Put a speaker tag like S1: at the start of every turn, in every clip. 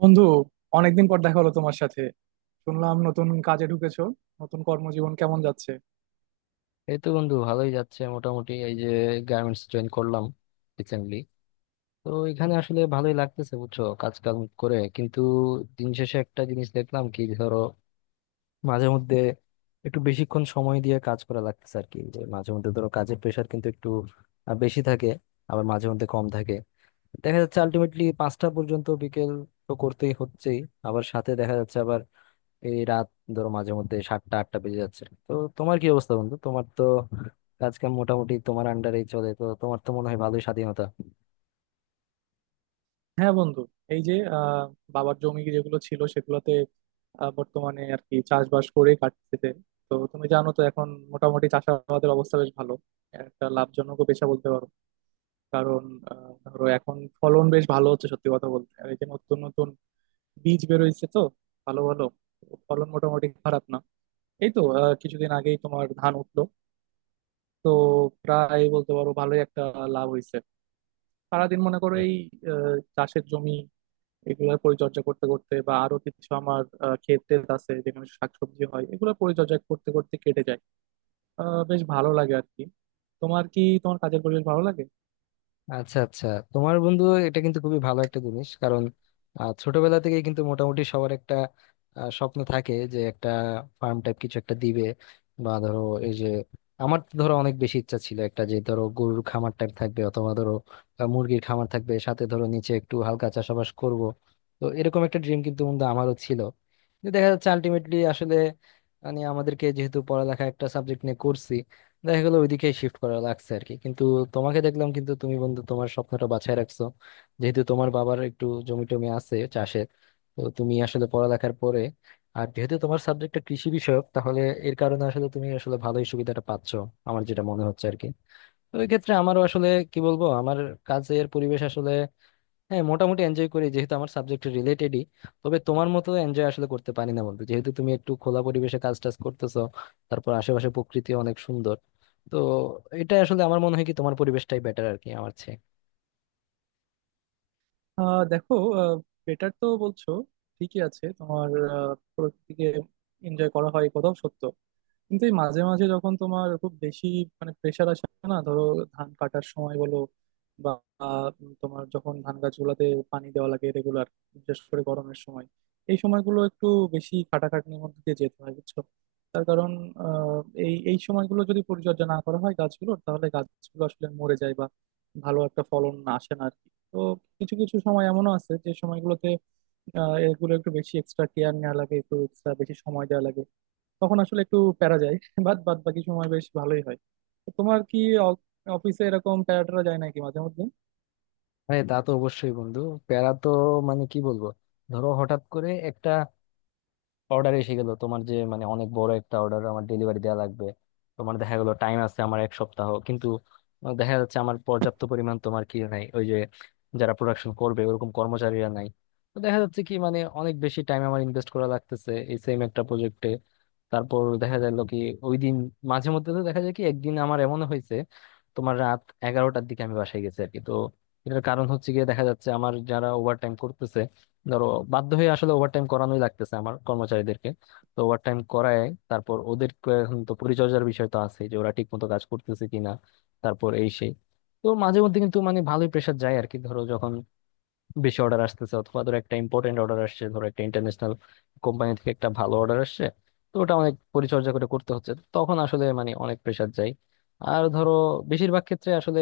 S1: বন্ধু, অনেকদিন পর দেখা হলো তোমার সাথে। শুনলাম নতুন কাজে ঢুকেছো। নতুন কর্মজীবন কেমন যাচ্ছে?
S2: এই তো বন্ধু, ভালোই যাচ্ছে মোটামুটি। এই যে গার্মেন্টস জয়েন করলাম রিসেন্টলি। তো এখানে আসলে ভালোই লাগতেছে, বুঝছো, কাজ কাম করে, কিন্তু দিন শেষে একটা জিনিস দেখলাম কি, ধরো মাঝে মধ্যে একটু বেশিক্ষণ সময় দিয়ে কাজ করা লাগতেছে আর কি। যে মাঝে মধ্যে ধরো কাজের প্রেশার কিন্তু একটু বেশি থাকে, আবার মাঝে মধ্যে কম থাকে। দেখা যাচ্ছে আলটিমেটলি 5টা পর্যন্ত বিকেল তো করতেই হচ্ছেই, আবার সাথে দেখা যাচ্ছে আবার এই রাত, ধরো মাঝে মধ্যে 7টা 8টা বেজে যাচ্ছে। তো তোমার কি অবস্থা বন্ধু? তোমার তো কাজ কাম মোটামুটি তোমার আন্ডারেই চলে, তো তোমার তো মনে হয় ভালোই স্বাধীনতা।
S1: হ্যাঁ বন্ধু, এই যে বাবার জমি যেগুলো ছিল সেগুলোতে বর্তমানে আর কি চাষবাস করে কাটতেছে। তো তুমি জানো তো এখন মোটামুটি চাষাবাদের অবস্থা বেশ ভালো, একটা লাভজনক পেশা বলতে পারো। কারণ ধরো এখন ফলন বেশ ভালো হচ্ছে সত্যি কথা বলতে, আর এই যে নতুন নতুন বীজ বেরোইছে তো, ভালো ভালো, তো ফলন মোটামুটি খারাপ না। এই তো কিছুদিন আগেই তোমার ধান উঠলো, তো প্রায় বলতে পারো ভালোই একটা লাভ হইছে। সারাদিন মনে করো এই চাষের জমি, এগুলোর পরিচর্যা করতে করতে, বা আরো কিছু আমার ক্ষেত টেত আছে যেখানে শাকসবজি হয়, এগুলো পরিচর্যা করতে করতে কেটে যায়। বেশ ভালো লাগে আর কি। তোমার কি, তোমার কাজের পরিবেশ ভালো লাগে?
S2: আচ্ছা আচ্ছা, তোমার বন্ধু এটা কিন্তু খুবই ভালো একটা জিনিস। কারণ ছোটবেলা থেকেই কিন্তু মোটামুটি সবার একটা স্বপ্ন থাকে যে একটা ফার্ম টাইপ কিছু একটা দিবে, বা ধরো এই যে, আমার তো ধরো অনেক বেশি ইচ্ছা ছিল একটা, যে ধরো গরুর খামার টাইপ থাকবে অথবা ধরো মুরগির খামার থাকবে, সাথে ধরো নিচে একটু হালকা চাষাবাস করব। তো এরকম একটা ড্রিম কিন্তু বন্ধু আমারও ছিল, কিন্তু দেখা যাচ্ছে আলটিমেটলি আসলে মানে আমাদেরকে, যেহেতু পড়ালেখা একটা সাবজেক্ট নিয়ে করছি, দেখা গেলো ওইদিকে শিফট করা লাগছে আর কি। কিন্তু তোমাকে দেখলাম কিন্তু, তুমি বন্ধু তোমার স্বপ্নটা বাঁচায় রাখছো। যেহেতু তোমার বাবার একটু জমি টমি আছে চাষের, তো তুমি আসলে পড়ালেখার পরে, আর যেহেতু তোমার সাবজেক্টটা কৃষি বিষয়ক, তাহলে এর কারণে আসলে তুমি আসলে ভালোই সুবিধাটা পাচ্ছো, আমার যেটা মনে হচ্ছে আর কি। তো ওই ক্ষেত্রে আমারও আসলে কি বলবো, আমার কাজের পরিবেশ আসলে হ্যাঁ মোটামুটি এনজয় করি, যেহেতু আমার সাবজেক্ট রিলেটেডই। তবে তোমার মতো এনজয় আসলে করতে পারি না বন্ধু, যেহেতু তুমি একটু খোলা পরিবেশে কাজ টাজ করতেছো, তারপর আশেপাশে প্রকৃতি অনেক সুন্দর। তো এটা আসলে আমার মনে হয় কি, তোমার পরিবেশটাই বেটার আর কি আমার চেয়ে।
S1: দেখো, বেটার তো বলছো, ঠিকই আছে। তোমার প্রকৃতিকে এনজয় করা হয়, এই কথাও সত্য। কিন্তু এই মাঝে মাঝে যখন তোমার খুব বেশি মানে প্রেশার আসে, না ধরো, ধান কাটার সময় বলো বা আহ, তোমার যখন ধান গাছগুলোতে পানি দেওয়া লাগে রেগুলার, বিশেষ করে গরমের সময়, এই সময়গুলো একটু বেশি খাটাখাটনির মধ্যে দিয়ে যেতে হয় বুঝছো। তার কারণ আহ, এই এই সময়গুলো যদি পরিচর্যা না করা হয় গাছগুলোর, তাহলে গাছগুলো আসলে মরে যায় বা ভালো একটা ফলন আসে না আর কি। তো কিছু কিছু সময় এমনও আছে যে সময়গুলোতে এগুলো একটু বেশি এক্সট্রা কেয়ার নেওয়া লাগে, একটু এক্সট্রা বেশি সময় দেওয়া লাগে, তখন আসলে একটু প্যারা যায়। বাদ বাদ বাকি সময় বেশ ভালোই হয়। তো তোমার কি অ- অফিসে এরকম প্যারা ট্যারা যায় নাকি মাঝে মধ্যে?
S2: আরে তা তো অবশ্যই বন্ধু, প্যারা তো মানে কি বলবো, ধরো হঠাৎ করে একটা অর্ডার এসে গেল, তোমার যে মানে অনেক বড় একটা অর্ডার আমার ডেলিভারি দেওয়া লাগবে। তোমার দেখা গেলো টাইম আছে আমার 1 সপ্তাহ, কিন্তু দেখা যাচ্ছে আমার পর্যাপ্ত পরিমাণ তোমার কি নাই, ওই যে যারা প্রোডাকশন করবে ওরকম কর্মচারীরা নাই। তো দেখা যাচ্ছে কি, মানে অনেক বেশি টাইম আমার ইনভেস্ট করা লাগতেছে এই সেম একটা প্রজেক্টে। তারপর দেখা গেল কি, ওই দিন মাঝে মধ্যে তো দেখা যায় কি, একদিন আমার এমন হয়েছে তোমার রাত 11টার দিকে আমি বাসায় গেছি আর কি। তো এটার কারণ হচ্ছে, গিয়ে দেখা যাচ্ছে আমার যারা ওভার টাইম করতেছে, ধরো বাধ্য হয়ে আসলে ওভারটাইম করানোই লাগতেছে আমার কর্মচারীদেরকে। তো ওভারটাইম করায়, তারপর ওদের এখন তো পরিচর্যার বিষয় তো আছে যে ওরা ঠিক মতো কাজ করতেছে কিনা, তারপর এই সেই। তো মাঝে মধ্যে কিন্তু মানে ভালোই প্রেশার যায় আর কি, ধরো যখন বেশি অর্ডার আসতেছে, অথবা ধরো একটা ইম্পর্টেন্ট অর্ডার আসছে, ধরো একটা ইন্টারন্যাশনাল কোম্পানি থেকে একটা ভালো অর্ডার আসছে, তো ওটা অনেক পরিচর্যা করে করতে হচ্ছে, তখন আসলে মানে অনেক প্রেশার যায়। আর ধরো বেশিরভাগ ক্ষেত্রে আসলে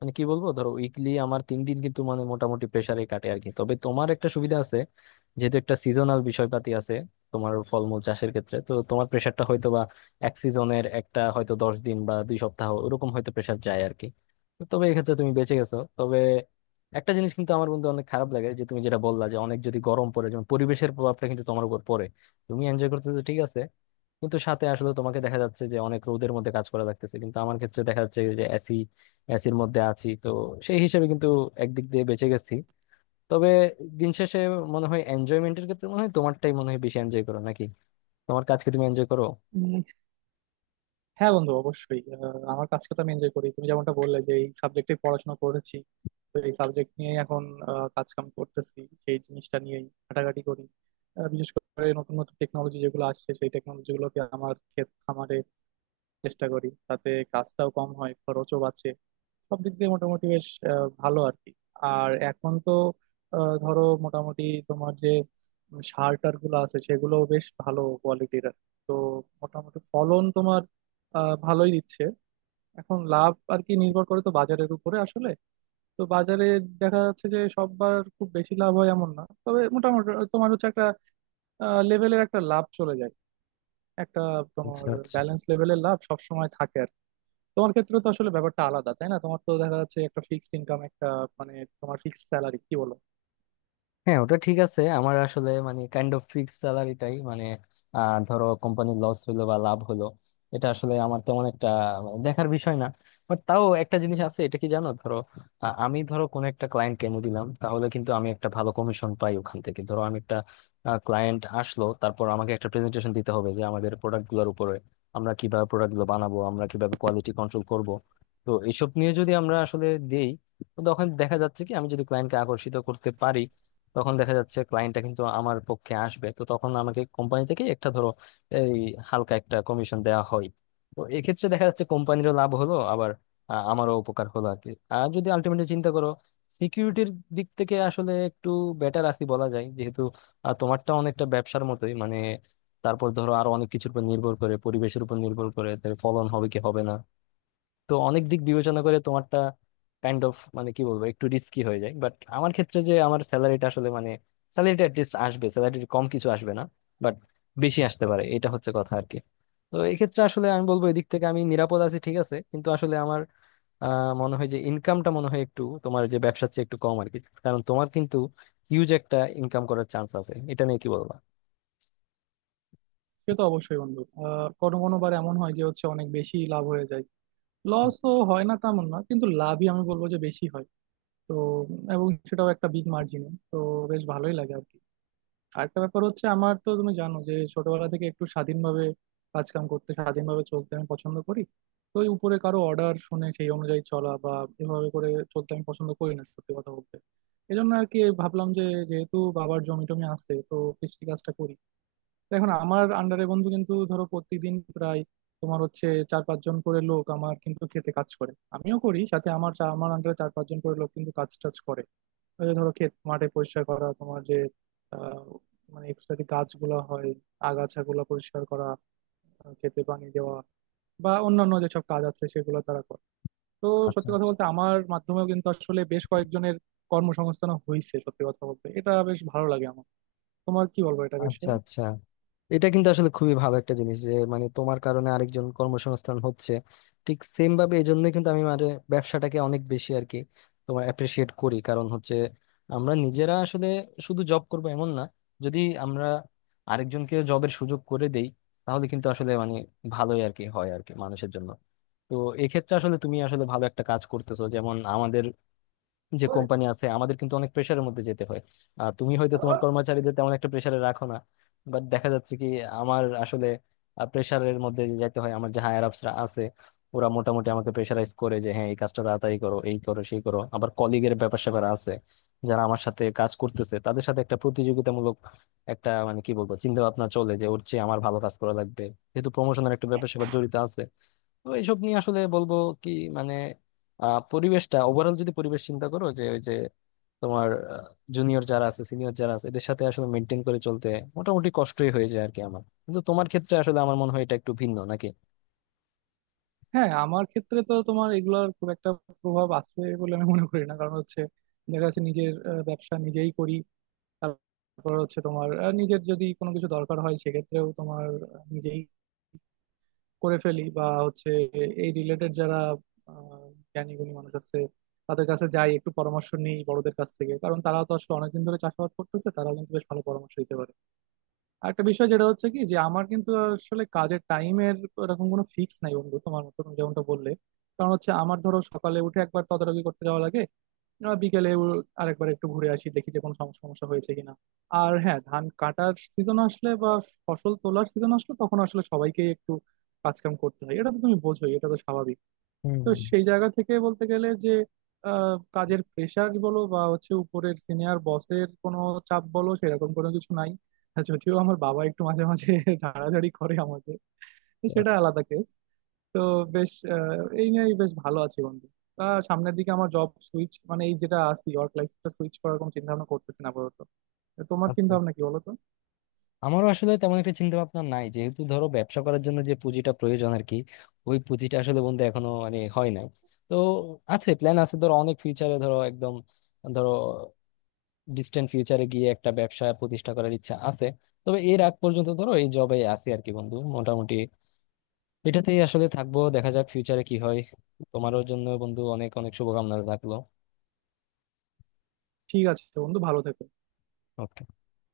S2: মানে কি বলবো, ধরো উইকলি আমার 3 দিন কিন্তু মানে মোটামুটি প্রেসারে কাটে আর কি। তবে তোমার একটা সুবিধা আছে, যেহেতু একটা সিজনাল বিষয়পাতি আছে তোমার ফলমূল চাষের ক্ষেত্রে, তো তোমার প্রেসারটা হয়তো বা এক সিজনের একটা, হয়তো 10 দিন বা 2 সপ্তাহ ওরকম হয়তো প্রেসার যায় আর কি। তো তবে এক্ষেত্রে তুমি বেঁচে গেছো। তবে একটা জিনিস কিন্তু আমার বন্ধু অনেক খারাপ লাগে, যে তুমি যেটা বললা, যে অনেক যদি গরম পড়ে, যেমন পরিবেশের প্রভাবটা কিন্তু তোমার উপর পড়ে। তুমি এনজয় করতেছো ঠিক আছে, কিন্তু সাথে আসলে তোমাকে দেখা যাচ্ছে যে অনেক রোদের মধ্যে কাজ করা লাগতেছে, কিন্তু আমার ক্ষেত্রে দেখা যাচ্ছে যে এসি, এসির মধ্যে আছি তো, সেই হিসেবে কিন্তু একদিক দিয়ে বেঁচে গেছি। তবে দিন শেষে মনে হয় এনজয়মেন্টের ক্ষেত্রে মনে হয় তোমারটাই মনে হয় বেশি, এনজয় করো নাকি, তোমার কাজকে তুমি এনজয় করো?
S1: উম, হ্যাঁ বন্ধু, অবশ্যই আমার কাজকে তো আমি এনজয় করি। তুমি যেমনটা বললে, যে এই সাবজেক্টে পড়াশোনা করেছি, তো এই সাবজেক্ট নিয়েই এখন কাজ কাম করতেছি। সেই জিনিসটা নিয়েই ঘাটাঘাটি করি। বিশেষ করে নতুন নতুন টেকনোলজি যেগুলো আসছে, সেই টেকনোলজি গুলোকে আমার ক্ষেত খামারে চেষ্টা করি, তাতে কাজটাও কম হয়, খরচও বাঁচে। সব দিক দিয়ে মোটামুটি বেশ ভালো আর কি। আর এখন তো ধরো মোটামুটি তোমার যে সার টার গুলো আছে সেগুলো বেশ ভালো কোয়ালিটির, তো মোটামুটি ফলন তোমার ভালোই দিচ্ছে। এখন লাভ আর কি নির্ভর করে তো বাজারের উপরে আসলে। তো বাজারে দেখা যাচ্ছে যে সববার খুব বেশি লাভ হয় এমন না, তবে মোটামুটি তোমার হচ্ছে একটা লেভেলের একটা লাভ চলে যায়, একটা
S2: আচ্ছা
S1: তোমার
S2: আচ্ছা,
S1: ব্যালেন্স লেভেলের লাভ সবসময় থাকে আর কি। তোমার ক্ষেত্রে তো আসলে ব্যাপারটা আলাদা, তাই না? তোমার তো দেখা যাচ্ছে একটা ফিক্সড ইনকাম, একটা মানে তোমার ফিক্সড স্যালারি, কি বলো?
S2: হ্যাঁ ওটা ঠিক আছে। আমার আসলে মানে কাইন্ড অফ ফিক্স স্যালারিটাই মানে, ধরো কোম্পানি লস হলো বা লাভ হলো, এটা আসলে আমার তেমন একটা মানে দেখার বিষয় না। বাট তাও একটা জিনিস আছে, এটা কি জানো, ধরো আমি ধরো কোন একটা ক্লায়েন্ট কেনে দিলাম, তাহলে কিন্তু আমি একটা ভালো কমিশন পাই ওখান থেকে। ধরো আমি একটা ক্লায়েন্ট আসলো, তারপর আমাকে একটা প্রেজেন্টেশন দিতে হবে যে আমাদের প্রোডাক্টগুলোর উপরে, আমরা কিভাবে প্রোডাক্টগুলো বানাবো, আমরা কিভাবে কোয়ালিটি কন্ট্রোল করব। তো এইসব নিয়ে যদি আমরা আসলে দেই, তো তখন দেখা যাচ্ছে কি, আমি যদি ক্লায়েন্টকে আকর্ষিত করতে পারি, তখন দেখা যাচ্ছে ক্লায়েন্টটা কিন্তু আমার পক্ষে আসবে। তো তখন আমাকে কোম্পানি থেকে একটা ধরো এই হালকা একটা কমিশন দেওয়া হয়। তো এক্ষেত্রে দেখা যাচ্ছে কোম্পানিরও লাভ হলো, আবার আমারও উপকার হলো আর কি। আর যদি আলটিমেটলি চিন্তা করো সিকিউরিটির দিক থেকে, আসলে একটু বেটার আছি বলা যায়। যেহেতু তোমারটা অনেকটা ব্যবসার মতোই মানে, তারপর ধরো আরো অনেক কিছুর উপর নির্ভর করে, পরিবেশের উপর নির্ভর করে তার ফলন হবে কি হবে না। তো অনেক দিক বিবেচনা করে তোমারটা কাইন্ড অফ মানে কি বলবো, একটু রিস্কি হয়ে যায়। বাট আমার ক্ষেত্রে যে আমার স্যালারিটা আসলে মানে, স্যালারিটা অ্যাটলিস্ট আসবে, স্যালারির কম কিছু আসবে না। বাট বেশি আসতে পারে, এটা হচ্ছে কথা আর কি। তো এক্ষেত্রে আসলে আমি বলবো এদিক থেকে আমি নিরাপদ আছি ঠিক আছে, কিন্তু আসলে আমার আহ মনে হয় যে ইনকামটা মনে হয় একটু তোমার যে ব্যবসার চেয়ে একটু কম আর কি। কারণ তোমার কিন্তু হিউজ একটা ইনকাম করার চান্স আছে, এটা নিয়ে কি বলবো।
S1: সে তো অবশ্যই বন্ধু, আর কোনো কোনো বার এমন হয় যে হচ্ছে অনেক বেশি লাভ হয়ে যায়। লসও হয় না তেমন, না কিন্তু লাভই আমি বলবো যে বেশি হয়। তো এবং সেটাও একটা বিগ মার্জিনে, তো বেশ ভালোই লাগে আর কি। আরেকটা ব্যাপার হচ্ছে, আমার তো তুমি জানো যে ছোটবেলা থেকে একটু স্বাধীনভাবে কাজ কাম করতে, স্বাধীনভাবে চলতে আমি পছন্দ করি। তো ওই উপরে কারো অর্ডার শুনে সেই অনুযায়ী চলা, বা এভাবে করে চলতে আমি পছন্দ করি না সত্যি কথা বলতে। এই জন্য আর কি ভাবলাম যে যেহেতু বাবার জমি টমি আছে তো কৃষি কাজটা করি। তো এখন আমার আন্ডারে বন্ধু কিন্তু ধরো প্রতিদিন প্রায় তোমার হচ্ছে চার পাঁচজন করে লোক আমার কিন্তু খেতে কাজ করে, আমিও করি সাথে। আমার আমার আন্ডারে চার পাঁচজন করে লোক কিন্তু কাজ টাজ করে। ওই যে ধরো ক্ষেত মাঠে পরিষ্কার করা, তোমার যে আহ, মানে এক্সট্রা যে গাছগুলো হয়, আগাছাগুলো পরিষ্কার করা, ক্ষেতে পানি দেওয়া, বা অন্যান্য যেসব কাজ আছে সেগুলো তারা করে। তো
S2: আচ্ছা
S1: সত্যি কথা
S2: আচ্ছা।
S1: বলতে আমার মাধ্যমেও কিন্তু আসলে বেশ কয়েকজনের কর্মসংস্থান হয়েছে, সত্যি কথা বলতে এটা বেশ ভালো লাগে আমার। তোমার কি বলবো এটা
S2: আচ্ছা
S1: বিষয়ে?
S2: আচ্ছা, এটা কিন্তু আসলে খুবই ভালো একটা জিনিস যে, মানে তোমার কারণে আরেকজন কর্মসংস্থান হচ্ছে। ঠিক সেম ভাবে এই জন্য কিন্তু আমি মানে ব্যবসাটাকে অনেক বেশি আর কি তোমার অ্যাপ্রিসিয়েট করি, কারণ হচ্ছে আমরা নিজেরা আসলে শুধু জব করব এমন না, যদি আমরা আরেকজনকে জবের সুযোগ করে দেই, তাহলে কিন্তু আসলে মানে ভালোই আর কি হয় আর কি মানুষের জন্য। তো এক্ষেত্রে আসলে তুমি আসলে ভালো একটা কাজ করতেছো। যেমন যে কোম্পানি আছে, আমাদের কিন্তু অনেক প্রেশারের মধ্যে যেতে হয়, আর তুমি হয়তো তোমার কর্মচারীদের তেমন একটা প্রেশারে রাখো না। বাট দেখা যাচ্ছে কি, আমার আসলে প্রেশারের মধ্যে যেতে হয়। আমার যে হায়ার আপসরা আছে, ওরা মোটামুটি আমাকে প্রেশারাইজ করে যে হ্যাঁ এই কাজটা তাড়াতাড়ি করো, এই করো সেই করো। আবার কলিগের ব্যাপার স্যাপার আছে, যারা আমার সাথে কাজ করতেছে তাদের সাথে একটা প্রতিযোগিতামূলক একটা মানে কি বলবো চিন্তা ভাবনা চলে, যে ওর চেয়ে আমার ভালো কাজ করা লাগবে, যেহেতু প্রমোশনের একটা ব্যাপার স্যাপার জড়িত আছে। তো এইসব নিয়ে আসলে বলবো কি মানে, পরিবেশটা ওভারঅল যদি পরিবেশ চিন্তা করো, যে ওই যে তোমার জুনিয়র যারা আছে সিনিয়র যারা আছে এদের সাথে আসলে মেনটেন করে চলতে মোটামুটি কষ্টই হয়ে যায় আর কি আমার। কিন্তু তোমার ক্ষেত্রে আসলে আমার মনে হয় এটা একটু ভিন্ন নাকি?
S1: হ্যাঁ আমার ক্ষেত্রে তো তোমার এগুলোর খুব একটা প্রভাব আছে বলে আমি মনে করি না। কারণ হচ্ছে দেখা যাচ্ছে নিজের ব্যবসা নিজেই করি। তারপর হচ্ছে তোমার নিজের যদি কোনো কিছু দরকার হয় সেক্ষেত্রেও তোমার নিজেই করে ফেলি, বা হচ্ছে এই রিলেটেড যারা আহ, জ্ঞানী গুণী মানুষ আছে, তাদের কাছে যাই একটু পরামর্শ নিই, বড়দের কাছ থেকে। কারণ তারা তো আসলে অনেকদিন ধরে চাষাবাদ করতেছে, তারা কিন্তু বেশ ভালো পরামর্শ দিতে পারে। আরেকটা বিষয় যেটা হচ্ছে কি, যে আমার কিন্তু আসলে কাজের টাইমের এরকম কোনো ফিক্স নাই বন্ধু, তোমার মতো, তুমি যেমনটা বললে। কারণ হচ্ছে আমার ধরো সকালে উঠে একবার তদারকি করতে যাওয়া লাগে, বিকেলে ও আরেকবার একটু ঘুরে আসি, দেখি যে কোনো সমস্যা হয়েছে কিনা। আর হ্যাঁ ধান কাটার সিজন আসলে বা ফসল তোলার সিজন আসলে তখন আসলে সবাইকেই একটু কাজকাম করতে হয়, এটা তো তুমি বোঝোই, এটা তো স্বাভাবিক।
S2: হুম
S1: তো
S2: হুম।
S1: সেই জায়গা থেকে বলতে গেলে যে কাজের প্রেশার বলো বা হচ্ছে উপরের সিনিয়র বসের কোনো চাপ বলো, সেরকম কোনো কিছু নাই। আর যদিও আমার বাবা একটু মাঝে মাঝে ঝাড়াঝাড়ি করে আমাকে, তো সেটা
S2: আচ্ছা
S1: আলাদা কেস। তো বেশ এই নিয়েই বেশ ভালো আছি বন্ধু। তা সামনের দিকে আমার জব সুইচ মানে এই যেটা আছি ওয়ার্ক লাইফটা সুইচ করার কোনো চিন্তা ভাবনা করতেছি না আপাতত। তো তোমার চিন্তা
S2: আচ্ছা,
S1: ভাবনা কি বলো তো?
S2: আমারও আসলে তেমন একটা চিন্তা ভাবনা নাই, যেহেতু ধরো ব্যবসা করার জন্য যে পুঁজিটা প্রয়োজন আর কি, ওই পুঁজিটা আসলে বন্ধু এখনো মানে হয় নাই। তো আছে, প্ল্যান আছে ধরো অনেক ফিউচারে, ধরো একদম ধরো ডিস্টেন্ট ফিউচারে গিয়ে একটা ব্যবসা প্রতিষ্ঠা করার ইচ্ছা আছে। তবে এর আগ পর্যন্ত ধরো এই জবে আছি আর কি বন্ধু, মোটামুটি এটাতেই আসলে থাকবো, দেখা যাক ফিউচারে কি হয়। তোমারও জন্য বন্ধু অনেক অনেক শুভকামনা থাকলো।
S1: ঠিক আছে বন্ধু, ভালো থেকো।
S2: Okay.